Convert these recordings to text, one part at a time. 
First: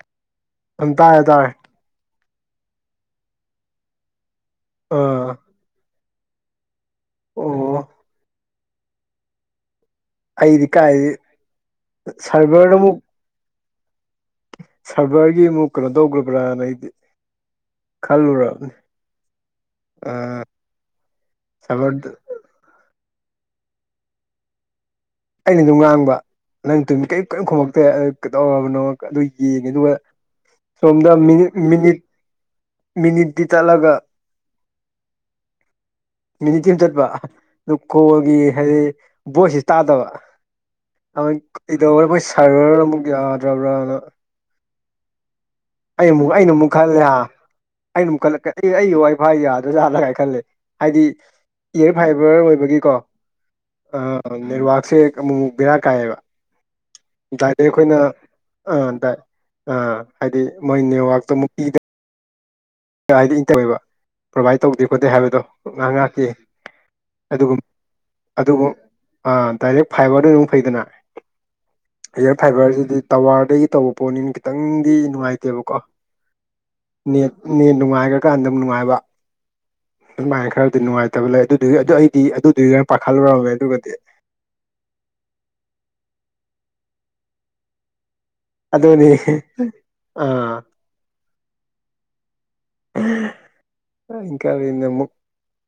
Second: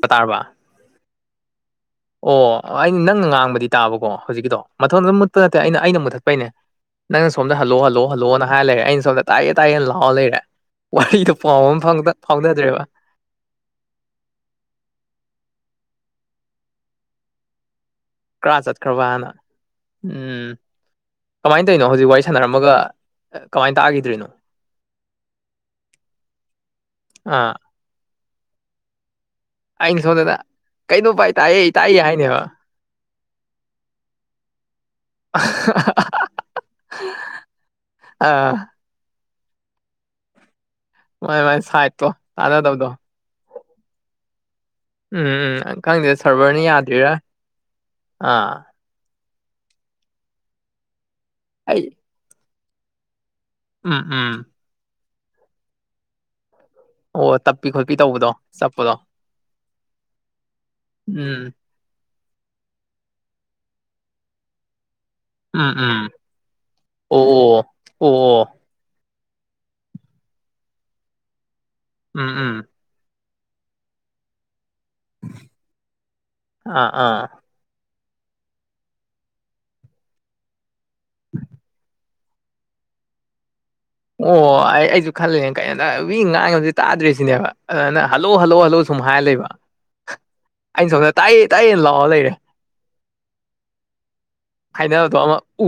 ꯄ ꯇꯥꯔꯕ ꯀꯟ ꯇꯥꯔꯦ ꯇꯥꯔꯦ ꯑꯣ ꯑꯩꯅ ꯅꯪꯅ ꯉꯥꯡꯕꯗꯤ ꯇꯥꯕꯀꯣ ꯍꯧꯖꯤꯛꯀꯤꯗꯣ ꯃꯊꯣꯟꯗ ꯑꯗꯨꯝ ꯑꯥ ꯃꯨꯠꯄ ꯅꯠꯇꯦ ꯑꯩꯅ ꯑꯩꯅ ꯃꯨꯊꯠ ꯄꯩꯅꯦ ꯅꯪꯅ ꯁꯣꯝꯗ ꯑꯣ ꯍꯂꯣꯜꯂꯣꯜꯂꯣꯅ ꯍꯥꯏꯔꯦ ꯑꯩꯅ ꯁꯣꯝꯗ ꯇꯥꯏꯌꯦꯦ ꯇꯥꯏꯌꯦꯦꯅ ꯂꯥꯎꯑꯣ ꯂꯩꯔꯦ ꯑꯩꯗꯤ ꯀꯥꯏꯗꯤ ꯋꯥꯔꯤꯗꯣ ꯄꯥꯎ ꯑꯃ ꯁꯔꯚꯔꯗ ꯐꯥꯎꯅꯗ꯭ꯔꯦꯕ ꯁꯚꯔꯒꯤ ꯑꯃꯨꯛ ꯀꯩꯅꯣ ꯇꯧꯈ꯭ꯔꯕ꯭ꯔꯥꯅ ꯑꯩꯗꯤ ꯀꯔ ꯈꯜꯂꯨꯔꯕꯅꯤ ꯆꯠꯈ꯭ꯔꯕꯅ ꯎꯝ ꯀꯃꯥꯏꯅ ꯇꯧꯔꯤꯅꯣ ꯍꯧꯖꯤꯛ ꯁꯔꯚꯔꯗ ꯋꯥ ꯁꯥꯟꯅꯔꯝꯃꯒ ꯀꯃꯥꯏꯅ ꯇꯥꯈꯤꯗ꯭ꯔꯤꯅꯣ ꯑꯩꯅ ꯑꯗꯨꯝ ꯉꯥꯡꯕ ꯅꯪ ꯇꯨꯝꯃꯤ ꯀꯔꯤ ꯀꯔꯤ ꯑꯥ ꯈꯣꯝꯃꯛꯇꯦ ꯑꯗꯨ ꯀꯩꯗꯧꯔꯕꯅꯣ ꯑꯗꯨ ꯌꯦꯡꯉꯦ ꯑꯗꯨꯒ ꯑꯩꯅ ꯁꯣꯝꯗꯅ ꯀꯩꯅꯣ ꯁꯣꯝꯗ ꯚꯥꯏ ꯃꯤꯅꯤꯠ ꯇꯥꯏꯌꯦ ꯃꯤꯅꯤꯠ ꯇꯥꯏꯌꯦ ꯍꯥꯏꯅꯦꯕ ꯃꯤꯅꯤꯠ ꯇꯥꯂꯒ ꯃꯤꯅꯤꯠ ꯊꯝ ꯆꯠꯄ ꯑꯗꯨ ꯀꯣꯒꯤ ꯑꯥ ꯍꯥꯏꯗꯤ ꯚꯣꯏꯁꯁꯤ ꯇꯥꯗꯕ ꯃꯥꯏ ꯃꯥꯏ ꯀꯗꯧꯕ ꯁꯥꯏꯠꯇꯣ ꯑꯩꯈꯣꯏ ꯁꯥꯔꯚꯔ ꯇꯥꯟꯅꯗꯕꯗꯣ ꯑꯃꯨꯛ ꯌꯥꯗ꯭ꯔꯕ꯭ꯔꯅ ꯎꯝ ꯎꯝ ꯑꯩ ꯈꯪꯗꯦ ꯑꯃꯨꯛ ꯑꯩꯅ ꯁꯔꯚꯔꯅ ꯑꯃꯨꯛ ꯈꯜꯂꯦ ꯌꯥꯗ꯭ꯔꯤꯔꯥ ꯑꯩꯅ ꯑꯃꯨꯛꯜꯂ ꯑꯥ ꯑꯩ ꯋꯥꯐꯥꯏ ꯌꯥꯗ꯭ꯔꯥꯖꯥꯠꯂꯒꯥꯏ ꯈꯜꯂꯦ ꯍꯥꯏꯗꯤ ꯑꯩ ꯏꯌꯔ ꯐꯥꯏꯕꯔ ꯑꯣꯏꯕꯒꯤꯀꯣ ꯑ ꯎꯝ ꯎꯝ ꯅꯦꯠꯋꯥꯛꯁꯦ ꯑꯃꯨꯛꯛ ꯕꯦꯔꯥ ꯀꯥꯏꯑꯕ ꯑꯣ ꯗꯥꯏꯔꯦꯛ ꯇꯞꯄꯤ ꯈꯣꯠꯄꯤ ꯑꯩꯈꯣꯏꯅ ꯇꯧꯕꯗꯣ ꯆꯠꯄꯗꯣ ꯑꯥ ꯑꯥ ꯍꯥꯏꯗꯤ ꯃꯣꯏ ꯎꯝ ꯅꯅꯤꯌꯨꯋꯔꯇꯨꯛ ꯀ ꯍꯥꯏꯗꯤ ꯏꯪ ꯇꯧꯋꯦꯕ ꯄ꯭ꯔꯣꯕꯥꯏꯠ ꯇꯧꯗꯦ ꯈꯣꯠꯇꯦ ꯍꯥꯏꯕꯗꯣ ꯎꯝ ꯉꯍ ꯎꯝ ꯉꯥꯛꯇꯦ ꯑꯗꯨꯒ ꯑꯣ ꯑꯣ ꯑꯣ ꯑꯗꯨꯕꯨ ꯗꯥꯏꯔꯦꯛ ꯐꯥꯏꯕꯔꯗꯨ ꯑꯗꯨꯝ ꯐꯩꯗꯅ ꯎꯝ ꯏꯌꯔ ꯎꯝ ꯐꯥꯏꯕꯔꯁꯤꯗꯤ ꯇꯋꯥꯔꯗꯒꯤ ꯇꯧꯕ ꯄꯣꯠꯅꯤꯅ ꯈꯤꯇꯪꯗꯤ ꯅꯨꯡꯉꯥꯏꯇꯦꯕꯀꯣ ꯑꯥ ꯑꯥ ꯅꯦꯠ ꯅꯨꯡꯉꯥꯏꯈ꯭ꯔꯀꯥꯟꯗꯝ ꯅꯨꯡꯉꯥꯏꯕ ꯑꯗꯨꯃꯥꯏꯅ ꯈꯔꯗꯤ ꯅꯨꯡꯉꯥꯏꯇꯕ ꯂꯩ ꯑꯗꯨꯗꯨꯒꯤ ꯑꯗꯨ ꯑꯩꯗꯤ ꯑꯗꯨꯗꯨꯒꯤ ꯈ ꯄꯥꯈꯠꯂꯨꯔꯕꯃꯦ ꯑꯗꯨꯗꯤ ꯑꯣ ꯑꯩ ꯑꯩꯁꯨ ꯈꯜꯂꯤꯦ ꯀꯩꯅꯣꯗ ꯋ ꯉꯥꯡꯉꯕꯕꯁꯤ ꯇꯥꯗ꯭ꯔꯤꯁꯤꯅꯦꯕ ꯑꯗꯨꯅ ꯍꯜꯂꯣ ꯍꯜꯂꯨ ꯍꯜꯂꯨ ꯁꯨꯝ ꯑꯗꯨꯅꯤ ꯍꯥꯏ ꯂꯩꯕ ꯑꯥ ꯑꯩꯅ ꯁꯣꯝꯗ ꯇꯥꯛꯑꯦ ꯇꯥꯛꯑꯦꯅ ꯂꯥꯛꯑꯣ ꯂꯩꯔꯦ ꯏꯪꯀ ꯅꯤꯃꯣ ꯍꯥꯏꯅꯕꯗꯣ ꯑꯃ ꯎ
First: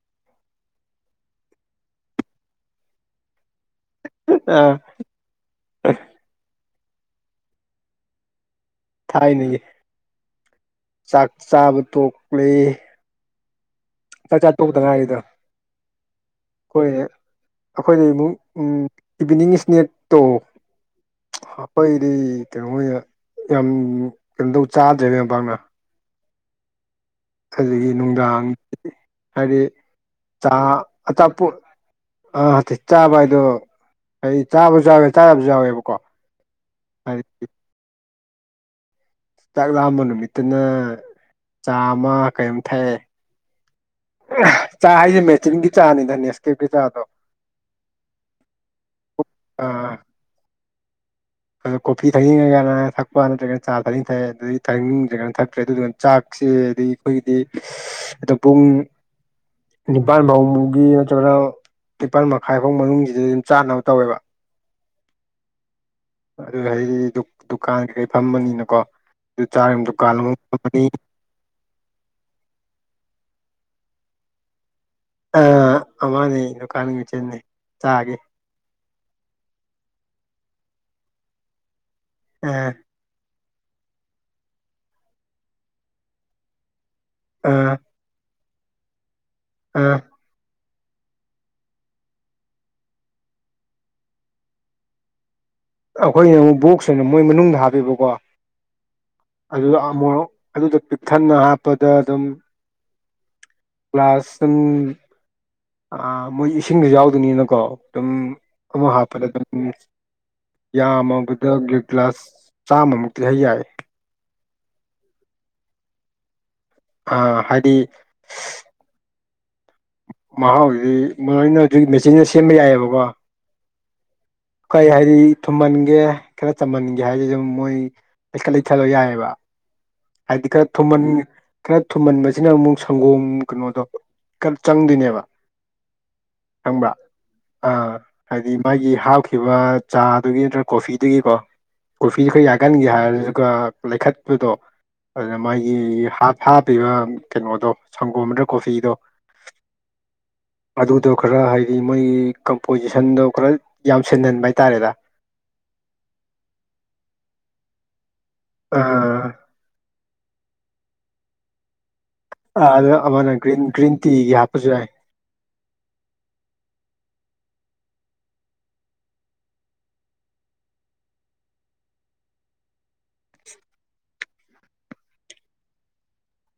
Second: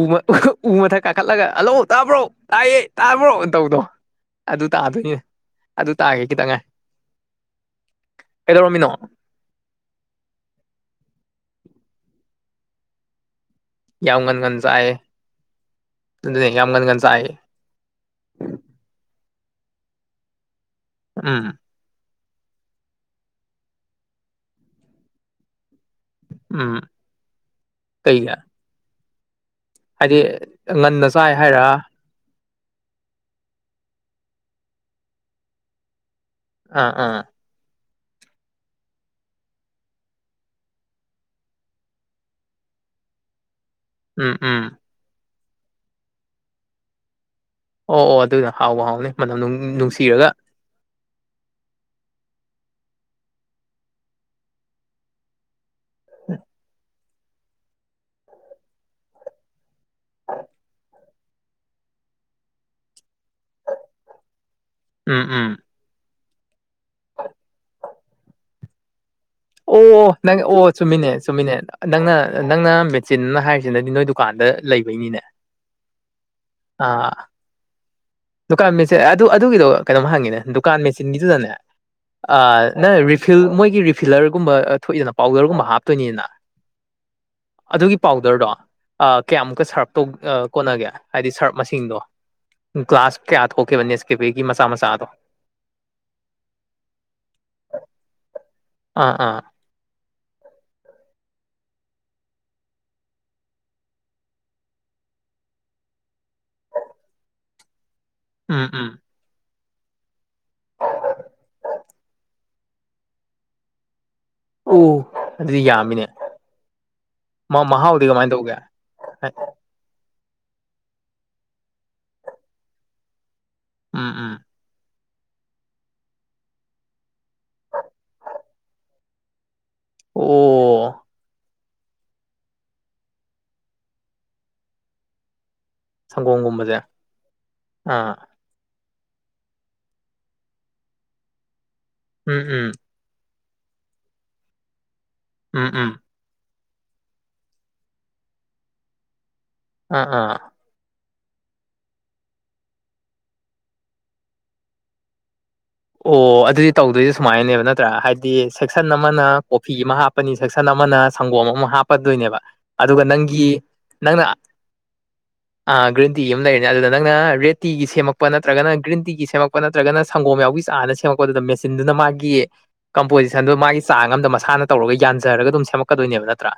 ꯎ ꯃꯊꯛ ꯀꯥꯈꯠꯂꯒ ꯍꯜꯂꯧ ꯇꯥꯕ꯭ꯔꯣ ꯇꯥꯏꯌꯦ ꯇꯥꯕ꯭ꯔꯣꯅ ꯇꯧꯕꯗꯣ ꯑꯗꯨ ꯑꯥ ꯇꯥ ꯑꯗꯨꯅꯤ ꯑꯗꯨ ꯇꯥꯒꯦ ꯈꯤꯇꯪꯉꯥꯏ ꯀꯩꯗꯧꯔꯝꯃꯤꯅꯣ ꯊꯥꯏꯅꯒꯤ ꯆꯥꯛ ꯆꯥꯕ ꯇꯣꯛꯂꯦ ꯆꯥꯛꯆꯥ ꯌꯥꯃꯒꯟꯒꯟ ꯇꯣꯛꯇ ꯆꯑ ꯉꯥꯏꯔꯤꯗ ꯑꯗꯨ ꯌꯥꯃꯒꯟꯒꯟ ꯆꯑ ꯑꯩꯈꯣꯏꯗ ꯑꯃꯨꯛ ꯏꯚꯤꯅꯤꯡ ꯏꯁꯅꯦꯦꯛ ꯇꯧ ꯎꯝ ꯍꯥꯄꯩꯗꯤ ꯀꯩꯅꯣꯣꯏ ꯌꯥꯝ ꯀꯩꯅꯣ ꯇꯧ ꯆꯥꯗ꯭ꯔꯦ ꯃꯦꯝꯄꯥꯛꯅ ꯎꯝ ꯑꯗꯒꯤ ꯀꯩꯒꯤ ꯅꯨꯡꯗꯥꯡ ꯍꯥꯏꯗꯤ ꯍꯥꯏꯗꯤ ꯉꯟꯅ ꯆꯥꯏ ꯍꯥꯏꯔꯥ꯫ ꯑꯥ ꯇꯤꯠ ꯆꯥꯕ ꯍꯥꯏꯗꯣ ꯑꯩ ꯆꯥꯕꯁꯨ ꯌꯥꯎꯋꯦ ꯆꯥꯗꯕꯁꯨ ꯌꯥꯎꯋꯦꯕꯀꯣ꯫ ꯑꯥ ꯑꯥ꯫ ꯍꯥꯏꯗꯤ ꯆꯥꯛ ꯂꯥꯝꯕ ꯅꯨꯃꯤꯠꯇꯅ ꯆꯥꯃ ꯀꯩꯝ ꯊꯛꯑꯦ꯫ ꯎꯝ ꯎꯝ ꯆꯥ ꯍꯥꯏꯁꯦ ꯃꯦꯆꯤꯟꯒꯤ ꯆꯥꯅꯤꯗ ꯅꯦꯁꯀꯦꯞꯀꯤ ꯆꯥꯗꯣ꯫ ꯑꯣ ꯑꯣ ꯑꯗꯨꯏꯗꫭ ꯍꯥꯎꯕꯨ ꯍꯥꯎꯅꯤ ꯃꯅꯝ ꯑꯥ ꯅꯨꯡꯁꯤꯔꯒ꯫ ꯑꯗꯣ ꯀꯣꯐꯤ ꯊꯛꯅꯤꯡꯑꯒꯅ ꯊꯛꯄ ꯅꯠꯇ꯭ꯔꯒꯅ ꯆꯥ ꯊꯛꯅꯤꯡ ꯊꯛꯑꯦ ꯑꯗꯨꯒꯤ ꯊꯥꯛꯅꯤꯡꯗ꯭ꯔꯒꯅ ꯊꯛꯇ꯭ꯔꯦ ꯑꯗꯨꯗꯨꯒ ꯆꯥꯛꯁꯦ ꯑꯗꯩ ꯑꯩꯈꯣꯏꯒꯤꯗꯤ ꯑꯣ ꯄꯨꯡ ꯅꯤꯄꯥꯜ ꯐꯥꯎꯨꯒꯤ ꯅꯠꯇ꯭ꯔꯒꯅ ꯅꯤꯄꯥꯜ ꯃꯈꯥꯏ ꯐꯥꯎ ꯃꯅꯨꯡꯁꯤꯗ ꯑꯗꯨꯝ ꯆꯥꯅꯕ ꯇꯧꯋꯦꯕ ꯎꯝ ꯎꯝ ꯑꯗꯨ ꯍꯥꯏꯗꯤ ꯗꯨꯀꯥꯟ ꯀꯩ ꯀꯩ ꯐꯝꯃꯅꯤꯅꯀꯣ ꯑꯗꯨ ꯆꯥꯔꯤꯕ ꯑꯣ ꯗꯨꯀꯥꯟ ꯑꯃ ꯅꯪ ꯑꯣ ꯐꯝꯃꯅꯤ ꯆꯨꯝꯃꯤꯅꯦ ꯆꯨꯝꯃꯤꯅꯦ ꯅꯪꯅ ꯅꯪꯅ ꯃꯦꯆꯤꯟꯅꯟꯅ ꯍꯥꯏꯔꯤꯁꯤꯅꯗꯤ ꯅꯣꯏ ꯗꯨꯀꯥꯟꯗ ꯂꯩꯕꯩꯅꯤꯅꯦ ꯑ ꯑꯃꯅꯦ ꯗꯨꯀꯥꯟꯒꯤ ꯑꯥ ꯃꯆꯤꯟꯅ ꯆꯥꯒꯦ ꯗꯨꯀꯥꯟ ꯃꯦꯆꯤꯟ ꯑꯗꯨ ꯑꯗꯨꯒꯤꯗꯣ ꯀꯩꯅꯣꯝ ꯍꯪꯉꯤꯅꯦ ꯗꯨꯀꯥꯟ ꯃꯦꯆꯤꯟꯒꯤꯗꯨꯗꯅꯦ ꯑ ꯅ ꯃꯣꯏꯒꯤ ꯔꯤꯐꯤꯂꯔꯒꯨꯝꯕ ꯊꯣꯛꯏꯗꯅ ꯄꯥꯎꯗꯔꯒꯨꯝꯕ ꯍꯥꯞꯇꯣꯏꯅꯤꯗꯅ ꯑ ꯑꯗꯨꯒꯤ ꯄꯥꯎꯗꯔꯗꯣ ꯑ ꯀꯌꯥꯃꯨꯛꯀ ꯑ ꯁꯔꯞ ꯇꯧ ꯑ ꯀꯣꯟꯅꯒꯦ ꯍꯥꯏꯗꯤ ꯁꯔꯞ ꯃꯁꯤꯡꯗꯣ꯫ ꯒ꯭ꯂꯥꯁ ꯀꯌꯥ ꯊꯣꯛꯀꯦꯕ ꯅꯦꯁꯀꯦꯐꯦꯒꯤ ꯃꯆꯥ ꯃꯆꯥꯗꯣ꯫ ꯑꯩꯈꯣꯏꯅ ꯑꯃꯨꯛ ꯕꯣꯛꯁ ꯑꫭꯏꯅ ꯃꯣꯏ ꯃꯅꯨꯡꯗ ꯍꯥꯞꯄꯤꯕꯀꯣ꯫ ꯑꯥ ꯑꯥ꯫ ꯑꯗꯨꯗ ꯑꯃꯣꯔꯣꯛ ꯑꯗꯨꯗ ꯄꯤꯛꯊꯟꯅ ꯍꯥꯞꯄꯗ ꯑꯗꯨꯝ ꯀ꯭ꯂꯥꯁ [inaudible] ꯑꯥ ꯃꯣꯏ ꯏꯁꯤꯡꯁꯨ ꯌꯥꯎꯗꫭꯏꯅꯤꯅꯀꯣ ꯑꯗꯨꯝ ꯎꯝ ꯎꯝ ꯑꯃ ꯍꯥꯞꯄꯗ ꯑꯗꯨꯝ ꯌꯥꯝꯃꯕꯗ ꯒ ꯒ꯭ꯂꯥꯁ ꯆꯥꯝꯃꯃꯨꯛꯇꯤ ꯍꯩ ꯌꯥꯏ꯫ ꯎ ꯑꯗꯨꯗꯤ ꯌꯥꯝꯃꯤꯅꯦ ꯃ ꯍꯥꯏꯗꯤ ꯃꯍꯥꯎꯗꯤ ꯀꯃꯥꯏꯅ ꯇꯧꯒꯦ꯫ ꯃꯍꯥꯎꯁꯤꯗꯤ ꯃꯔꯥꯏꯅ ꯑꯗꯨꯒꯤ ꯃꯦꯆꯤꯟꯗ ꯁꯦꯝꯕ ꯌꯥꯏꯑꯕꯀꯣ꯫ ꯎꯝ ꯎꯝ꯫ ꯀꯔꯤ ꯍꯥꯏꯗꯤ ꯊꯨꯝꯃꯟꯒꯦ ꯈꯔ ꯆꯝꯃꯟꯒꯦ ꯍꯥꯏꯁꯤ ꯑꯗꯨꯝ ꯃꯣꯏ ꯂꯩꯈꯠ ꯂꯩꯊ ꯂꯣ ꯌꯥꯏꯑꯦꯕ꯫ ꯍꯥꯏꯗꯤ ꯈꯔ ꯊꯨꯝꯟ ꯑꯣ ꯈꯔ ꯊꯨꯝꯃꯟꯕꯁꯤꯅ ꯑꯃꯨꯛ ꯁꯪꯒꯣꯝ ꯀꯩꯅꯣꯗꯣ ꯈꯔ ꯆꯪꯗꯣꯏꯅꯦꯕ꯫ ꯁꯪꯒꯣꯝꯒꯨꯝꯕꯁꯦ ꯈꯪꯕ꯭ꯔ ꯑꯥ ꯍꯥꯏꯗꯤ ꯃꯥꯒꯤ ꯍꯥꯞꯈꯤꯕ ꯆꯥꯗꯨꯒꯤ ꯅꯠꯇ꯭ꯔꯒ ꯀꯣꯐꯤꯗꯨꯒꯤꯀꯣ꯫ ꯀꯣꯐꯤ ꯈ ꯎꯝ ꯎꯝ ꯌꯥꯒꯟꯒꯦ ꯍꯥꯏꯔꯗꯨꯒ ꯂꯩꯈꯠꯄꯗꯣ ꯑꯗꯨꯅ ꯎꯝ ꯃꯥꯒꯤ ꯎꯝ ꯍꯥ ꯍꯥꯞꯄꯤꯕ ꯀꯩꯅꯣꯗꯣ ꯁꯪꯒꯣꯝ ꯗ꯭ꯔ ꯀꯣꯐꯤꯗꯣ꯫ ꯑ ꯑꯥ꯫ ꯑꯗꯨꯗꯣ ꯈꯔ ꯍꯥꯏꯗꯤ ꯃꯣꯏꯒꯤ ꯀꯝꯄꯣꯖꯤꯁꯟꯗꯣ ꯈꯔ ꯌꯥꯝ ꯁꯦꯟꯍꯟꯕ ꯍꯥꯏꯇꯥꯔꯦꯗ꯫ ꯑꯣ ꯑꯗꯨꯗꯤ ꯇꯧꯗꯣꯏꯁ ꯁꯨꯃꯥꯏꯅꯅꯦꯕ ꯅꯠꯇ꯭ꯔꯥ ꯍꯥꯏꯗꯤ ꯁꯦꯛꯁꯟ ꯑꯃꯅ ꯑꯥ ꯀꯣꯐꯤ ꯑꯃ ꯍꯥꯞꯄꯅꯤ ꯁꯦꯛꯁꯟ ꯑꯃꯅ ꯁꯪꯒꯣꯝ ꯑꯃ ꯍꯥꯞꯄꯗꯣꯏꯅꯦꯕ꯫ ꯑ ꯑꯗ ꯑꯗꯨꯒ ꯑꯃꯅ ꯅꯪꯒꯤ ꯒ꯭ꯔꯤꯟ ꯒ꯭ꯔꯤꯟ ꯅꯪꯅ ꯇꯤꯒꯤ ꯍꯥꯞꯄꯁꯨ ꯌꯥꯏ꯫ [unintelligible] ꯑ ꯒ꯭ꯔꯤꯟ ꯇꯤ ꯑꯃ ꯂꯩꯔꯅꯤ ꯑꯗꯨꯗ ꯅꯪꯅꯥ ꯔꯦꯠ ꯇꯤꯒꯤ ꯁꯦꯝꯃꯛꯄ ꯅꯠꯇ꯭ꯔꯒ ꯒ꯭ꯔꯤꯟ ꯇꯤꯒꯤ ꯁꯦꯝꯃꯛꯄ ꯅꯠꯇ꯭ꯔꯒꯅ ꯁꯪꯒꯣꯝ ꯌꯥꯎꯕꯤ ꯁ ꯆꯥꯅ ꯁꯦꯝꯃꯛꯄꯗꯨꯗ ꯃꯦꯆꯤꯟꯗꯨꯅ ꯃꯥꯒꯤ ꯀꯝꯄꯣꯖꯤꯁꯟꯗꯨ ꯃꯥꯒꯤ ꯆꯥꯡ ꯑꯝꯗ ꯃꯁꯥꯅ ꯇꯧꯔꯒ ꯌꯥꯟꯖꯔꯒ ꯑꯗꯨꯝ ꯁꯦꯝꯃꯛꯀꯗꯣꯏꯅꯦꯕ ꯅꯠꯇ꯭ꯔꯥ꯫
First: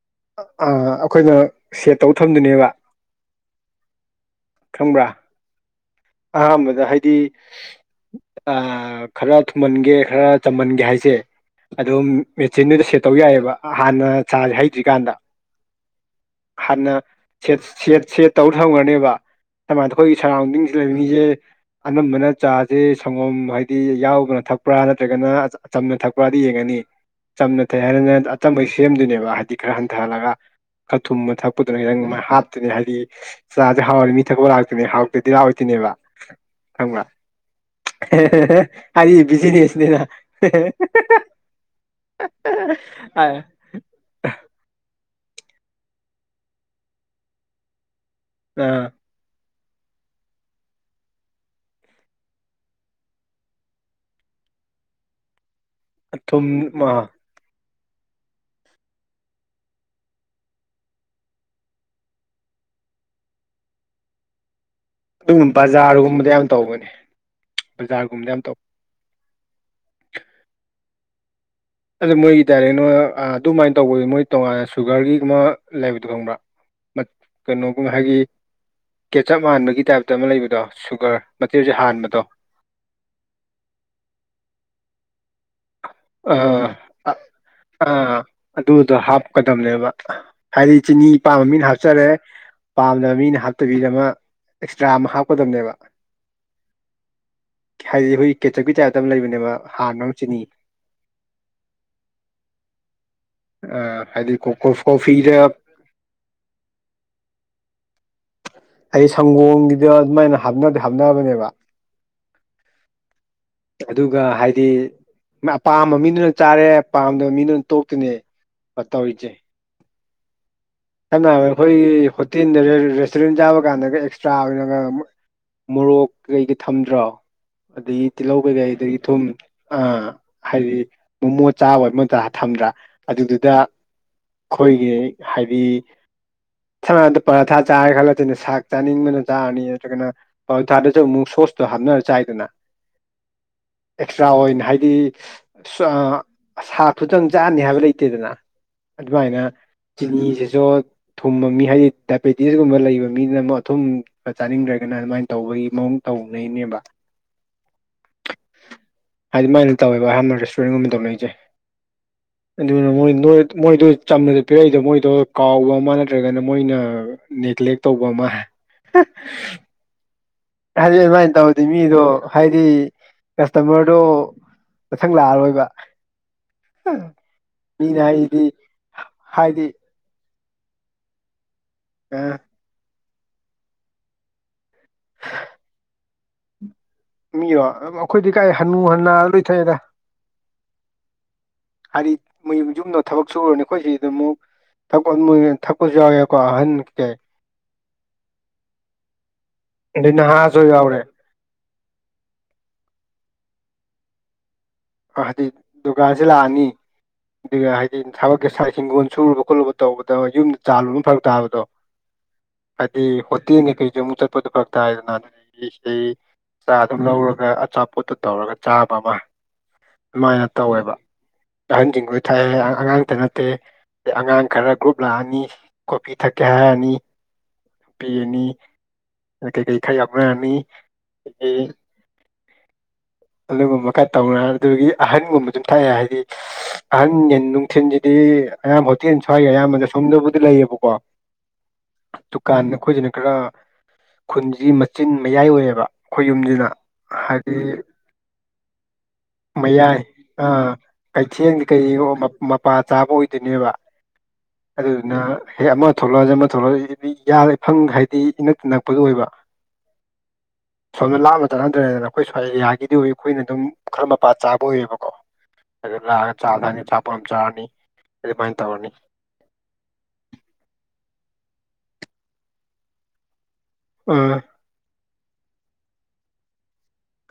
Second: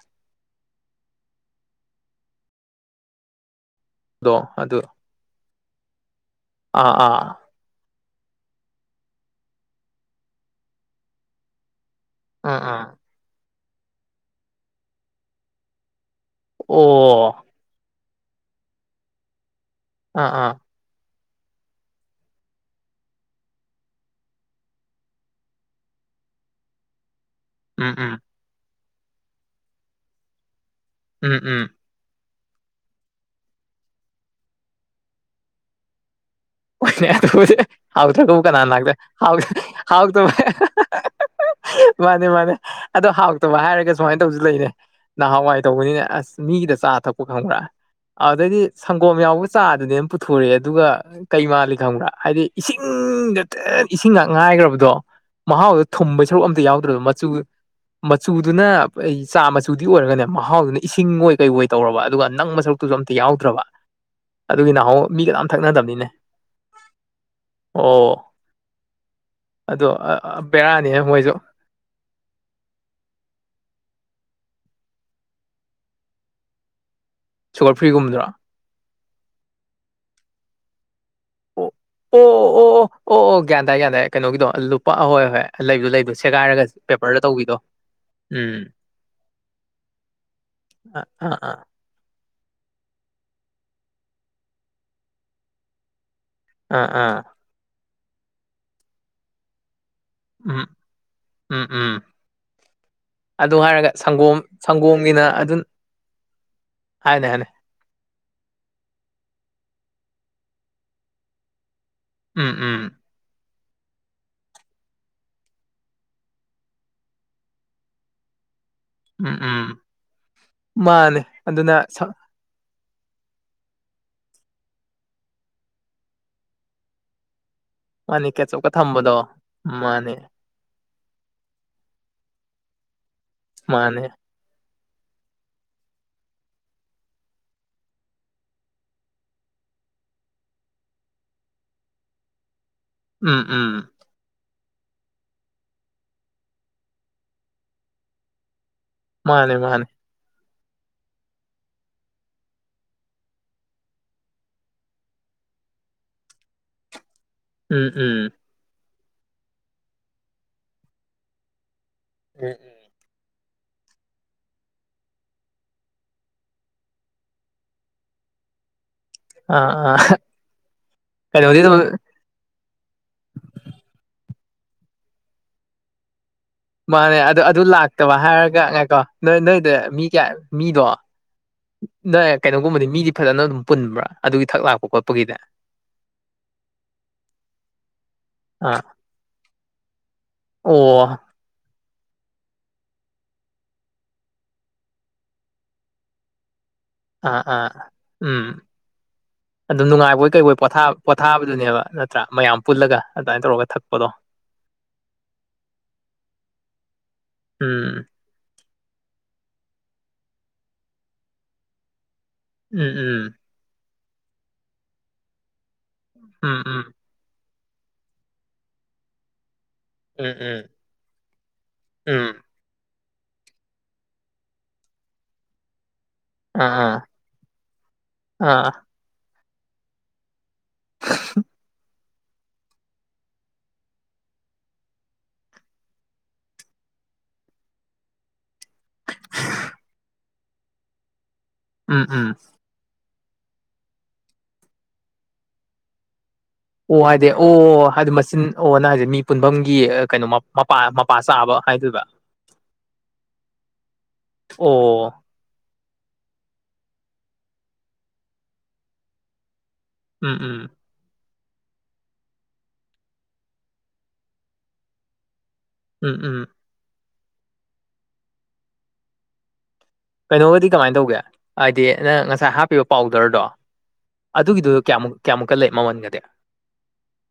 ꯑ ꯑꯩꯈꯣꯏꯅ ꯁꯦꯠ ꯇꯧ ꯊꯝꯗꯨꯏꯅꯦꯕ꯫ ꯑꯗꯣ ꯑꯗꯨ ꯈꯪꯕ꯭ꯔꯥ ꯑꯍꯥꯟꯕꯗ ꯑꯥ ꯍꯥꯏꯗꯤ ꯑꯥ ꯈꯔ ꯊꯨꯝꯍꯟꯒꯦ ꯈꯔ ꯆꯝꯍꯟꯒꯦ ꯍꯥꯏꯁꯦ ꯑꯗꯨꯝ ꯑꯥ ꯑꯥ ꯃꯦꯆꯤꯟꯗꯨꯗ ꯁꯦꯠꯇꯧ ꯌꯥꯏꯑꯦꯕ ꯍꯥꯟꯅ ꯆꯥꯁꯦ ꯍꯩꯗ꯭ꯔꯤꯀꯥꯟꯗ꯫ ꯑꯣ ꯍꯥꯟꯅ ꯁꯦꯠ ꯁꯦꯠ ꯁꯦꯠ ꯇꯧꯔ ꯊꯝꯈ꯭ꯔꯅꯦꯕ ꯑꯗꯨꯃꯥꯏꯅ ꯑꯩꯈꯣꯏꯒꯤ ꯑꯥ ꯑꯥ ꯁꯔꯥꯎꯟꯗꯤꯡ ꯁꯤ ꯂꯩꯕ ꯃꯤꯁꯦ ꯑꯅꯝꯕꯅ ꯆꯥꯁꯦ ꯁꯪꯒꯣꯝ ꯍꯥꯏꯗꯤ ꯌꯥꯎꯕꯅ ꯊꯛꯄ꯭ꯔꯥ ꯅꯠꯇ꯭ꯔꯒꯅ ꯆꯝꯅ ꯊꯛꯄ꯭ꯔꯗꯤ ꯌꯦꯡꯑꯅꯤ꯫ ꯆꯝꯅ ꯊꯛꯑꯦ ꯎꯝ ꯎꯝ ꯍꯥꯏꯔꯅ ꯑꯆꯝꯕꯩ ꯁꯦꯝꯗꯣꯏꯅꯦꯕ ꯍꯥꯏꯗꯤ ꯈꯔ ꯍꯟꯊꯍꯜꯂꯒ꯫ ꯈꯥ ꯎꯝ ꯊꯨꯝꯕ ꯎꯝ ꯊꯛꯄꯗꯨꯅ ꯈꯤꯇꯪ ꯃꯥꯏ ꯍꯥꯞꯇꯨꯅꯦ ꯍꯥꯏꯗꯤ ꯆꯥꯁꯦ ꯍꯥꯎꯔꯤ ꯃꯤ ꯊꯛꯄ ꯂꯥꯛꯇꯨꯅꯦ ꯍꯥꯎꯇꯗꯤ ꯂꯥꯛꯑꯣꯏꯇꫭꯏꯅꯦꯕ꯫ [unintelligible] [unintelligible] ꯍꯥꯏꯗꯤ ꯕꯤꯖꯤꯅꯦꯁꯅꯤꯅ ꯃꯥꯅꯦ ꯃꯥꯅꯦ ꯑꯗꯣ ꯍꯥꯎꯇꯕ ꯍꯥꯏꯔꯒꯁꯨ ꯁꯨꯃꯥꯏꯅ ꯇꯧꯁꯨ ꯂꯩꯅꯦ ꯅꯍꯥꯟꯋꯥꯏ ꯇꯧꯕꯅꯤꯅꯦ ꯑꯁ ꯃꯤꯒꯤꯗ ꯆꯥ ꯊꯛꯄ ꯈꯪꯕ꯭ꯔꯥ ꯑꯗꯩꯗꯤ ꯁꯪꯒꯣꯝ ꯌꯥꯎꯕ ꯆꯥꯗꯨꯅꯦ ꯄꯨꯊꯣꯔꯛꯑꯦ ꯑꯗꯨꯒ ꯀꯩ ꯃꯥꯜꯂꯤ ꯈꯪꯕ꯭ꯔꯥ ꯍꯥꯏꯗꯤ ꯏꯁꯤꯡꯗ ꯏꯁꯤꯡ ꯉꯥꯛ ꯉꯥꯏꯈ꯭ꯔꯕꯗꯣ ꯃꯍꯥꯎꯗ ꯑ ꯊꯨꯝꯕꯩ ꯁꯔꯨꯛ ꯊꯨꯝ ꯑꯝꯇ ꯌꯥꯎꯗ꯭ꯔꯗꯣ ꯃꯆꯨ ꯃꯆꯨꯗꯨꯅ ꯑꯩ ꯆꯥ ꯃꯆꯨꯗꯤ ꯑꯣꯏꯔꯒꯅꯦ ꯃꯍꯥꯎꯗꯨꯅ ꯏꯁꯤꯡꯉꯣꯏ ꯀꯩ ꯑꯣꯏ ꯇꯧꯔꯕ ꯑꯗꯨꯒ ꯅꯪ ꯃꯁꯛ ꯇꯨꯁꯨ ꯑꯝꯇ ꯌꯥꯎꯗ꯭ꯔꯕ ꯑꯗꯨꯒꯤ ꯅꯅꯥꯍꯣ ꯃꯤ ꯀꯅꯥꯝ ꯊꯛꯅꯗꯕꯅꯤꯅꯦ ꯀꯌꯥꯝ ꯇꯧꯕꯅꯤ ꯑꯣ ꯑꯗꯣ ꯕꯦꯔꯥꯅꯤ ꯃꯣꯏꯁꯨ ꯑꯗꯨ ꯃꯣꯏꯒꯤ ꯗꯥꯏꯔꯦꯛ ꯅꯣꯏ ꯑꯗꯨꯃꯥꯏꯅ ꯇꯧꯕ ꯃꯣꯏ ꯇꯣꯉꯥꯟꯅ ꯁꯨꯒꯔꯒꯤꯒꯨꯝ ꯂꯩꯕꯗꯣ ꯈꯪꯕ꯭ꯔꯥ [unintelligible] ꯁꯨꯒꯔ ꯀꯩꯅꯣꯒ ꯉ ꯍꯥꯏꯒꯤ ꯐ꯭ꯔꯤꯒꯨꯝꯕꯗꯨꯔꯣ ꯀꯦꯆꯞ ꯃꯥꯟꯕꯒꯤ ꯇꯥꯏꯞꯇ ꯑꯃ ꯂꯩꯕꯗꯣ ꯁꯨꯒꯔ ꯃꯆꯦꯁꯦ ꯑꯣ ꯑꯣ ꯍꯥꯟꯕꯗꯣ ꯑꯣ ꯑꯣ ꯑꯣ ꯒ꯭ꯌꯥꯟ ꯇꯥꯢ ꯒ꯭꯭ꯌꯥꯟ ꯇꯥꯏ ꯀꯩꯅꯣꯒꯤꯗꯣ ꯂꯨꯄꯥ ꯑꯍꯣꯏ ꯑꯍꯣꯏ ꯂꯩꯕ ꯂꯩ ꯑꯗꯨ ꯁꯦꯒꯥꯏꯔꯒ ꯄꯦꯄꯔꯗ ꯇꯧꯕꯤꯗꯣ ꯎꯝ ꯑꯗꯨꯗ ꯍꯥꯞꯀꯗꯕꯅꯦꯕ ꯍꯥꯏꯗꯤ ꯑꯥ ꯆꯤꯅꯤ ꯑꯥ ꯄꯥꯝꯕ ꯑꯥ ꯃꯤꯅ ꯍꯥꯞꯆꯔꯦ ꯄꯥꯝꯗꯕ ꯃꯤꯅ ꯍꯥꯞꯇꯕꯤꯗ ꯑꯃ ꯑꯦꯛꯁꯇ꯭ꯔꯥ ꯑꯃ ꯍꯥꯞꯀꯗꯕꯅꯦꯕ ꯑ ꯑꯥ ꯍꯥꯏꯗꯤ ꯑꯩꯈꯣꯏ ꯀꯦꯆꯞꯀꯤ ꯇꯥꯏꯞꯇ ꯑꯃ ꯂꯩꯕꯅꯦꯕ ꯍꯥꯟꯕ ꯑꯃ ꯆꯤꯅꯤ ꯎꯝ ꯎꯝ ꯎꯝ ꯑꯗꯨ ꯑ ꯍꯥꯏꯔꯒ ꯁꯪꯒꯣꯝ ꯍꯥꯏꯗꯤ ꯀꯣ ꯁꯪꯒꯣꯝꯒꯤꯅ ꯀꯣꯐꯤꯗ ꯑꯗꯨꯝ ꯍꯥꯏꯅꯤ ꯍꯥꯏꯅꯤ ꯑꯩ ꯁꯪꯒꯣꯝꯒꯤꯗ ꯑꯗꯨꯃꯥꯏꯅ ꯍꯥꯞꯅꯗꯦ ꯍꯥꯞꯅꯕꯅꯦꯕ ꯎꯝ ꯎꯝ ꯑꯗꯨꯒ ꯍꯥꯏꯗꯤ ꯑꯄꯥꯝꯕ ꯃꯤꯗꯨꯅ ꯆꯥꯔꯦ ꯄꯥꯝꯗꯕ ꯃꯤꯗꯨꯅ ꯇꯣꯛꯇꯅꯦ ꯎꯝ ꯎꯝ ꯃꯥꯅꯦ ꯁꯝꯅ ꯍꯥꯏꯔꯕꯗ ꯑꯗꯨꯅ ꯁ ꯑꯩꯈꯣꯏꯒꯤ ꯍꯣꯇꯦꯜ ꯔꯦꯁꯇꯨꯔꯦꯟ ꯆꯥꯕ ꯀꯥꯟꯗꯒ ꯑꯦꯛꯁꯇ꯭ꯔꯥ ꯑꯣꯏꯅꯒ ꯃꯣꯔꯣꯛ ꯀꯩꯀ ꯊꯝꯗ꯭ꯔꯣ ꯑꯗꯒꯤ ꯃꯥꯅꯦ ꯇꯤꯜꯍꯧ ꯀꯦꯆꯞꯀ ꯀꯩꯀꯩꯗꯒꯤ ꯊꯝꯕꯗꯣ ꯊꯨꯝ ꯑꯥ ꯃꯥꯅꯦ ꯍꯥꯏꯗꯤ ꯃꯣꯃꯣ ꯆꯥꯕ ꯃꯗ ꯊꯝꯗ꯭ꯔꯥ ꯑꯗꯨꯗꯨꯗ ꯃꯥꯅꯦ ꯑꯩꯈꯣꯏꯒꯤ ꯍꯥꯏꯗꯤ [unintelligible] ꯁꯗ ꯄꯔꯥꯊꯥ ꯆꯥꯔꯦ ꯈꯜꯂꯁꯤꯅꯦ ꯁꯥꯛ ꯆꯥꯅꯤꯡꯕꯅ ꯆꯥꯔꯅꯤ ꯑꯗꯨꯒꯅ ꯄꯥꯎ ꯊꯥꯔꯗꯁꯨ ꯑꯃꯨꯛ ꯁꯣꯁꯇꯣ ꯍꯥꯞꯅꯔ ꯆꯥꯏꯗꯅ ꯎꯝ ꯎꯝ ꯑꯦꯛꯁꯇ꯭ꯔꯥ ꯑꯣꯏꯅ ꯍꯥꯏꯗꯤ ꯁꯥꯛ ꯇꯨꯇꯪ ꯆꯥꯅꯤ ꯍꯥꯏꯕ ꯂꯩꯇꯦꯗꯅ ꯑꯗꯨꯃꯥꯏꯅ ꯃꯥꯅꯦ ꯃꯥꯅꯦ ꯆꯤ ꯁ ꯊꯨꯝꯕ ꯃꯤ ꯍꯥꯏꯗꯤ ꯗꯥꯏꯕꯦꯇꯤꯁꯀꯨꯝꯕ ꯂꯩꯕ ꯃꯤꯗꯨꯅ ꯑꯃꯨꯛ ꯑꯊꯨꯝ ꯈ ꯆꯥꯅꯤꯡꯗ꯭ꯔꯒꯅ ꯑꯗꯨꯃꯥꯏꯅ ꯇꯧꯕꯒꯤ ꯃꯑꯣꯡ ꯇꯧꯅꯩꯅꯦꯕ ꯎꯝ ꯎꯝ ꯍꯥꯏꯗꯤ ꯃꯥꯏꯅ ꯇꯧꯋꯦꯕ ꯑꯍꯥꯟꯕ ꯔꯦꯁꯇꯨꯔꯦꯟꯒꯨꯝꯕꯗꯧ ꯂꯩꯁꯦ ꯎꯝ ꯑꯗꯨꯅꯣꯏ ꯃꯣꯏꯗꯣ ꯆꯝꯅ ꯄꯤꯔꯛꯏꯗ ꯃꯣꯏꯗꯣ ꯀꯥꯎꯕ ꯑꯃ ꯅꯠꯇ꯭ꯔꯒꯅ ꯃꯣꯏꯅ ꯅꯦꯒ꯭ꯂꯦꯛ ꯇꯧꯕ ꯑꯃ ꯑ ꯍꯥꯏꯗꯤ ꯑꯗꯨꯃꯥꯏꯅ ꯇꯧꯗꯤ ꯃꯤꯗꯣ ꯍꯥꯏꯗꯤ ꯀꯁꯇꯃꯔꯗꯣ ꯃꯊꯪ ꯂꯥꯛꯑꯔꯣꯏꯕ ꯃꯥꯅꯦ ꯑꯗꯨ ꯑꯗꯨ ꯃꯤꯅ ꯂꯥꯛꯇꯕ ꯍꯥꯏꯗꯤ ꯍꯥꯏꯔꯒ ꯉꯥꯏꯀꯣ ꯅꯣꯏ ꯍꯥꯏꯗꯤ ꯅꯣꯏꯗ ꯃꯤ ꯀꯌꯥ ꯃꯤꯗꯣ ꯅ ꯀꯩꯅꯣꯒꯨꯝꯕꯗꯤ ꯃꯤꯗꯤ ꯐꯖꯅ ꯑꯗꯨꯝ ꯄꯨꯟꯕ꯭ꯔꯥ ꯑꯗꯨꯒꯤ ꯊꯛ ꯂꯥꯛꯄ ꯈꯣꯠꯄꯒꯤꯅꯦ ꯃꯤꯔꯣ ꯑꯩꯈꯣꯏꯗꯤ ꯀꯥꯏ ꯑꯥ ꯍꯟꯅꯨ ꯍꯟꯅ ꯂꯣꯏꯊꯛꯑꯦꯗ ꯑꯣ ꯍꯥꯏꯗꯤ ꯃꯌꯨꯝ ꯌꯨꯝꯗꯣ ꯊꯕꯛ ꯁꯨꯔꯅꯦ ꯑꯩꯈꯣꯏ ꯁꯤꯗ ꯑꯃꯨꯛ ꯊꯛꯄꯥ ꯑꯗꯨꯝꯕꯩ ꯌꯦꯟ ꯊꯛꯄꯁꯨ ꯌꯥꯎꯏꯀꯣ ꯑꯍꯟ ꯀꯩ ꯑꯥ ꯑꯥ ꯎꯝ ꯑꯗꯨꯝ ꯑꯗꯩ ꯅꯨꯡꯉꯥꯏꯕꯣꯏ ꯀꯩꯕꯣꯏ ꯅꯍꯥꯁꯨ ꯄꯣꯊꯥ ꯌꯥꯎꯔꯦ ꯄꯣꯠ ꯊꯥꯕꯗꯨꯅꯦꯕ ꯅꯠꯇ꯭ꯔꯥ ꯃꯌꯥꯝ ꯄꯨꯜꯂꯒ ꯑꯗꯨꯃꯥꯏꯅ ꯇꯧꯔꯒ ꯊꯛꯄꯗꯣ ꯍꯥꯏꯗꯤ ꯗꯨꯒꯥꯁꯦ ꯂꯥꯛꯑꯅꯤ ꯑꯗꯨꯒ ꯍꯥꯏꯗꯤ ꯎꯝ ꯊꯕꯛꯀꯤꯁꯥꯏ ꯍꯤꯡꯒꯣꯜ ꯁꯨꯔꯨꯕ ꯈꯣꯠꯂꯨꯕ ꯇꯧꯕꯗ ꯌꯨꯝꯗ ꯆꯥꯜꯂꯨꯕꯅ ꯐꯔꯛ ꯇꯥꯕꯗꯣ ꯎꯝ ꯍꯥꯏꯗꯤ ꯎꯝ ꯍꯣꯇꯦꯜꯅꯤ ꯀꯩꯁꯨ ꯑꯃꯨꯛ ꯆꯠꯄꯗꯨꯣ ꯈꯔ ꯇꯥꯏꯗꯅ ꯑꯗꯨꯗꯒꯤ ꯁꯤꯗꯩ ꯎꯝ ꯆ ꯎꯝ ꯑꯗꯨꯝ ꯂꯧꯔꯒ ꯑꯆꯥꯄꯣꯠꯇꯨ ꯇꯧꯔꯒ ꯆꯥꯕ ꯑꯃ ꯎꯝ ꯑꯗꯨꯃꯥꯏꯅ ꯎꯝ ꯇꯧꯋꯦꯕ ꯑꯍꯟꯁꯤꯡꯒꯣꯏ ꯎꯝ ꯊꯥꯏꯑꯦ ꯑꯉꯥꯡꯇ ꯅ ꯑ ꯑꯉꯥꯡ ꯈꯔ ꯒ꯭ꯔꯨꯞ ꯂꯥꯛꯑꯅꯤ ꯀꯣꯄꯤ ꯊꯛꯀꯦ ꯑꯥ ꯍꯥꯏꯔꯛꯑꯅꯤ ꯑꯥ ꯄꯤꯔꯅꯤ ꯑꯥ ꯑ ꯀꯩꯀꯩ ꯈꯔ ꯌꯥꯎꯅꯔꯅꯤ ꯑꯗꯨ ꯑꯗꯨꯒꯨꯝꯕ ꯈꯔ ꯇꯧꯅ ꯑꯗꯨꯗꯒꯤ ꯑꯍꯟꯒꯨꯝꯕ ꯑꯗꯨꯝ ꯊꯛꯑꯦ ꯍꯥꯏꯗꯤ ꯑꯍꯟ ꯌꯦꯟ ꯅꯨꯡꯊꯤꯟꯁꯤꯗꯤ ꯑꯌꯥꯝ ꯍꯣꯇꯦꯟ ꯁ꯭ꯋꯥꯏꯒꯤ ꯑꯌꯥꯝꯕꯅ ꯁꯣꯝꯗꯕꯨꯗꯤ ꯂꯩꯌꯦꯕꯀꯣ ꯎꯝ ꯎꯝ ꯇꯨꯀꯥꯟ ꯑꯈꯣꯏꯖꯤꯅꯦ ꯈꯔ ꯈꯨꯟꯁꯤ ꯃꯆꯤꯟ ꯃꯌꯥꯏ ꯑꯣꯏꯌꯦꯕ ꯑꯩꯈꯣꯏ ꯌꯨꯝꯁꯤꯅ ꯑꯣ ꯍꯥꯏꯗꯤ ꯑꯣ ꯍꯥꯏꯗꯤ ꯃꯆꯤꯟ ꯑꯣ ꯅ ꯍꯥꯏꯁꯦ ꯃꯤ ꯄꯨꯟꯐꯝꯒꯤ ꯃꯌꯥꯏ ꯀꯩꯅꯣ ꯑꯥ ꯃꯄꯥ ꯃꯄꯥ ꯆꯥꯕ ꯀꯩꯊꯦꯟꯒꯤ ꯍꯥꯏꯗꯣꯏꯕ ꯀꯩꯑꯣ ꯃꯄꯥ ꯆꯥꯕ ꯑꯣꯏꯗꯣꯏꯅꯦꯕ ꯑꯣ ꯑꯗꯨꯗꯨꯅ ꯍꯦ ꯑꯃ ꯊꯣꯛꯂꯛꯑꯗꯤ ꯑꯃ ꯊꯣꯛꯂꯛꯑꯗꯤ ꯌꯥꯔꯦ ꯐꯪ ꯍꯥꯏꯗꯤ ꯏꯅꯛ ꯅꯛꯄꯗꯣ ꯑꯣꯏꯕ ꯎꯝ ꯎꯝ ꯁꯣꯝꯗ ꯂꯥꯞꯅ ꯆꯪꯍꯟꯗ꯭ꯔꯦꯗꯅ ꯑꯩꯈꯣꯏ ꯁ꯭ꯋꯥꯏ ꯑꯦꯔꯤꯌꯥꯒꯤꯗꯤ ꯑꯩꯈꯣꯏꯅ ꯑꯗꯨꯝ ꯈꯔ ꯃꯄꯥ ꯆꯥꯕ ꯑꯣꯏꯌꯦꯕꯀꯣ ꯑꯗꯨ ꯎꯝ ꯂꯥꯛꯑꯒ ꯎꯝ ꯆꯥ ꯊꯥꯑꯅꯤ ꯆꯥꯄꯣꯠ ꯑꯃ ꯆꯥꯔꯅꯤ ꯑꯗꯨꯃꯥꯏꯅ ꯇꯧꯔꯅꯤ ꯀꯩꯅꯣꯒꯗꯤ ꯀꯃꯥꯏꯅ ꯇꯧꯒꯦ ꯍꯥꯏꯗꯤ ꯅꯪ ꯉꯁꯥꯏ ꯍꯥꯞꯄꯤꯕ ꯄꯥꯎꯗꯔꯗꯣ ꯎꯝ ꯑꯗꯨꯒꯤꯗꯨ ꯀꯌꯥꯃꯨꯛ ꯀꯌꯥꯃꯨꯛꯀ ꯂꯩ ꯃꯃꯟꯒꯗꯤ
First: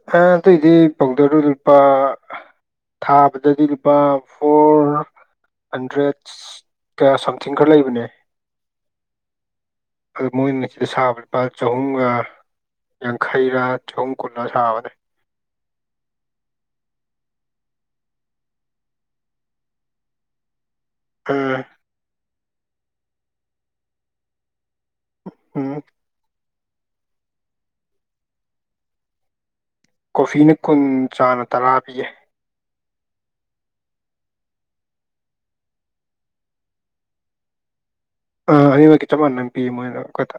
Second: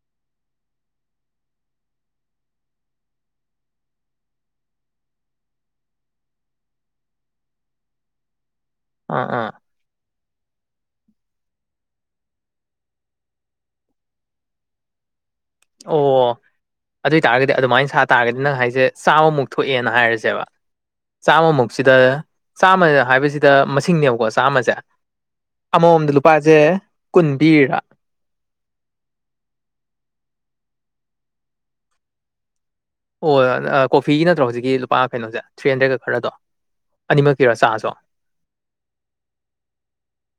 ꯈꯔꯥ ꯑꯇꯩꯗꯤ ꯄꯥꯎꯗꯔꯗꯨ ꯂꯨꯄꯥ ꯊꯥꯕꯗꯗꯤ ꯂꯨꯄꯥ ꯐꯣꯔ ꯍꯟꯗ꯭ꯔꯦꯠꯁ ꯀꯌꯥ ꯁꯝꯊꯤꯡ ꯈꯔ ꯂꯩꯕꯅꯦ ꯑꯥ ꯑꯥ ꯑꯗꯨ ꯃꯣꯏꯅ ꯁꯤꯗ ꯁꯥꯕ ꯂꯨꯄꯥ ꯆꯥꯍꯨꯝꯒ ꯌꯥꯡꯈꯩꯔꯥ ꯆꯍꯨꯝ ꯀꯨꯜꯂꯥ ꯁꯥꯕꯅꯦ ꯑꯣ ꯑꯗꯨꯏ ꯇꯥꯥꯔꯒꯗꯤ ꯑꯗꯨꯃꯥꯏ ꯁꯥ ꯇꯥꯔꯒꯗꯤ ꯅꯪ ꯍꯥꯏꯁꯦ ꯆꯥꯝꯃꯨꯛ ꯊꯣꯛꯑꯦꯅ ꯍꯥꯏꯔꯁꯦꯕ ꯎꯝ ꯆꯥꯝꯃꯃꯨꯛꯁꯤꯗ ꯆꯥꯝꯃ ꯍꯥꯏꯕꯁꯤꯗ ꯃꯁꯤꯡꯅꯦꯕꯀꯣ ꯆꯥꯝꯃꯁꯦ ꯎꯝ ꯑꯃꯃꯣꯝꯗ ꯂꯨꯄꯥꯁꯦ ꯀꯨꯟ ꯄꯤꯔꯥ ꯀꯣꯐꯤꯅ ꯀꯨꯟ ꯆꯥꯅ ꯇꯔꯥ ꯄꯤꯌꯦ ꯑꯣ ꯀꯣꯐꯤꯒꯤ ꯅꯠꯇ꯭ꯔꯣ ꯍꯧꯖꯤꯛꯀꯤ ꯂꯨꯄꯥ ꯀꯩꯅꯣꯁꯦ ꯊ꯭ꯔꯤ ꯍꯟꯗ꯭ꯔꯦꯠꯀ ꯈꯔꯗꯣ ꯑꯅꯤꯃꯛꯀꯤꯔꯣ ꯆꯥꯁꯨ ꯑ ꯑꯅꯤꯃꯛꯛꯀꯤ ꯆꯞ ꯃꯥꯟꯅ ꯄꯤꯌꯦ ꯃꯣꯏꯅ ꯑꯩꯈꯣꯏꯗ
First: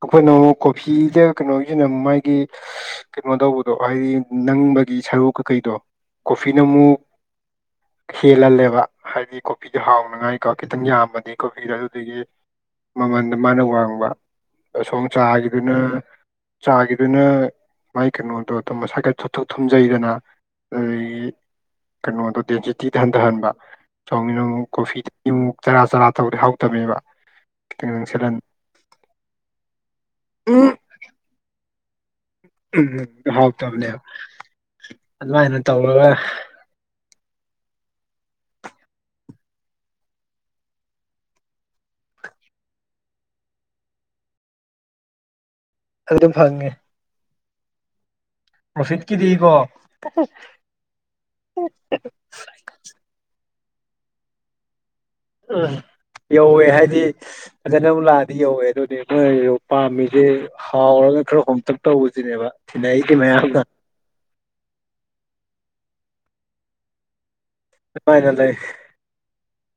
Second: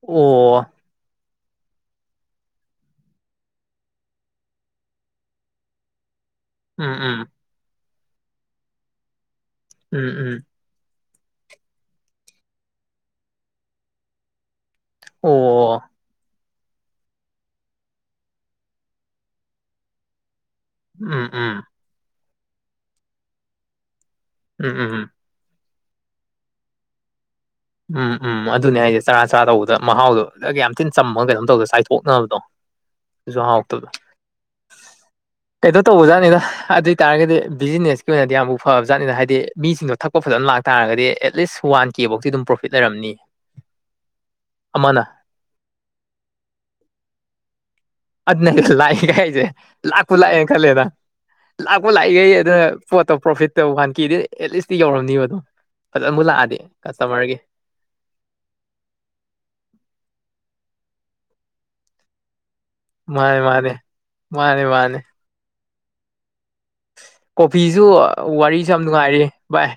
ꯑꯩꯈꯣꯏꯅ ꯑꯃꯃꯛ ꯀꯣꯐ ꯐꯤꯗ ꯀꯩꯅꯣꯒꯤꯅ ꯃꯥꯒꯤ ꯀꯩꯅꯣ ꯇꯧꯕꯗꯣ ꯍꯥꯏꯗꯤ ꯅꯪꯕꯒꯤ ꯁꯔꯨꯛ ꯀꯀꯩꯗꯣ ꯀꯣꯐꯤꯅ ꯎꯝ ꯑꯃꯨꯛ ꯎꯝ ꯍꯦꯜꯍꯜꯂꯦꯕ ꯍꯥꯏꯗꯤ ꯀꯣꯐꯤꯗꯨ ꯎꯝ ꯎꯝ ꯍꯥꯎꯅꯉꯥꯏꯀꯣ ꯈꯤꯇꯪ ꯌꯥꯝꯃꯗꯤ ꯀꯣꯐꯤꯗꯣ ꯑꯗꯨꯗꯒꯤ ꯃꯃꯟꯗ ꯃꯥꯅ ꯋꯥꯡꯕ ꯑꯁꯣꯝ ꯑꯣ ꯆꯥꯒꯤꯗꯨꯅ ꯆꯥꯒꯤꯗꯨꯅ ꯃꯥꯏ ꯀꯩꯅꯣꯗꯣ ꯑꯗꯨꯝ ꯃꯁꯥꯏꯀ ꯊꯨꯊꯨ ꯊꯨꯝꯖꯩꯗꯅ ꯎꯝ ꯑꯗꯨꯗꯒꯤ ꯎꯝ ꯀꯩꯅꯣꯗꯣ ꯗꯦꯟꯁꯤꯇꯤꯗ ꯍꯟꯊꯍꯟꯕ ꯁꯣꯝꯅꯤꯅ ꯑꯃꯨꯛ ꯎꯝ ꯀꯣꯐꯤ ꯎꯝ ꯑꯃꯨꯛ ꯆꯔꯥ ꯆꯔꯥ ꯇꯧ ꯍꯧꯇꯕꯅꯦꯕ ꯎꯝ ꯎꯝ ꯑꯗꯨꯅꯦ ꯑꯩꯁꯦ ꯆꯔꯥ ꯆꯔꯥ ꯇꯧꯕꯗ ꯃꯍꯥꯎꯗꯣꯒ ꯌꯥꯝ ꯊꯤꯟ ꯆꯝꯃꯒ ꯀꯩꯅꯣ ꯇꯧꯗ ꯆꯥꯏꯊꯣꯛꯅꯕꯗꯣ ꯖꯨꯍꯥꯎꯇꯨꯗ ꯍꯥꯎꯇꯕꯅꯦꯕ ꯑꯗꯨꯃꯥꯏꯅ ꯀꯩꯇ ꯇꯧꯔꯒ ꯇꯧꯕꯖꯥꯠꯅꯤꯅ ꯑꯗꯨ ꯑꯣꯏ ꯇꯇꯥꯔꯒꯗꯤ ꯕꯤꯖꯤꯅꯦꯁꯀꯤ ꯑꯣꯏꯅꯗꯤ ꯌꯥꯝꯕꯨ ꯐꯕ ꯖꯥꯠꯅꯤꯅ ꯍꯥꯏꯗꯤ ꯃꯤꯁꯤꯡꯗꯣ ꯊꯛꯄ ꯐꯖꯅ ꯂꯥꯛꯇꯥꯥꯔꯒꯗꯤ ꯑꯦꯠꯂꯤꯁ ꯋꯥꯟ ꯀꯦꯐꯧꯇꯤ ꯑꯗꯨꯝ ꯄ꯭ꯔꯣꯐꯤꯠ ꯂꯩꯔꯝꯅꯤ ꯑꯃꯅ ꯑꯗꯨꯣ ꯐꯪꯤ ꯑꯗꯨꯅ ꯂꯥꯛꯏꯈꯩꯁꯦ ꯄ꯭ꯔꯣꯐꯤꯠꯀꯤꯗꯤꯀꯣ ꯂꯥꯛꯄ ꯂꯥꯛꯑꯦꯅ ꯈꯜꯂꯦꯗ ꯂꯥꯛꯄ ꯂꯥꯛꯏꯈꯩ ꯑꯗꯨꯅ ꯄꯣꯠꯇꯣ ꯄ꯭ꯔꯣꯐꯤꯠ ꯇꯧ ꯀꯥꯟꯀꯤꯗꯦ ꯑꯦꯠꯂꯤꯁꯇꯤ ꯌꯧꯔꯝꯅꯤꯕ ꯑꯗꯨꯝ ꯎꯝ ꯐꯖꯅꯕꯨ ꯂꯥꯛꯑꯗꯤ ꯌꯧꯋꯦ ꯍꯥꯏꯗꯤ ꯀꯁꯇꯃꯔꯒꯤ ꯐꯖꯅ ꯑꯃꯨꯛ ꯂꯥꯛꯑꯗꯤ ꯌꯧꯋꯦ ꯑꯗꯨꯅꯦ ꯃꯒꯤꯅꯦ ꯄꯥꯝꯃꯤꯁꯦ ꯍꯥꯎꯔꯒ ꯈꯔ ꯍꯣꯝꯇꯛ ꯇꯧꯕꯁꯤꯅꯦꯕꯥ ꯃꯥꯅꯦ ꯃꯥꯅꯦ ꯃꯥꯅꯦ ꯃꯥꯅꯦ ꯀꯣꯐꯤꯁꯨ ꯑꯗꯨꯃꯥꯏꯅ ꯂꯩ ꯋꯥꯔꯤꯁꯨ ꯌꯥꯝ ꯅꯨꯡꯉꯥꯏꯔꯤ ꯚꯥꯏ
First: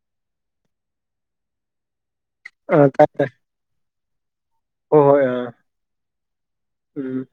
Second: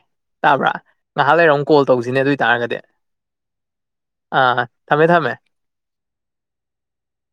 ꯇꯥꯕ꯭ꯔꯥ ꯉꯥꯏꯍꯥꯛ ꯂꯩꯔꯝ ꯀꯣꯜ ꯇꯧꯁꯤꯅꯦ ꯑꯗꯨꯏ ꯑꯧ ꯇꯞꯄꯦ ꯑꯥ ꯊꯝꯃꯦ ꯊꯝꯃꯦ ꯎꯝ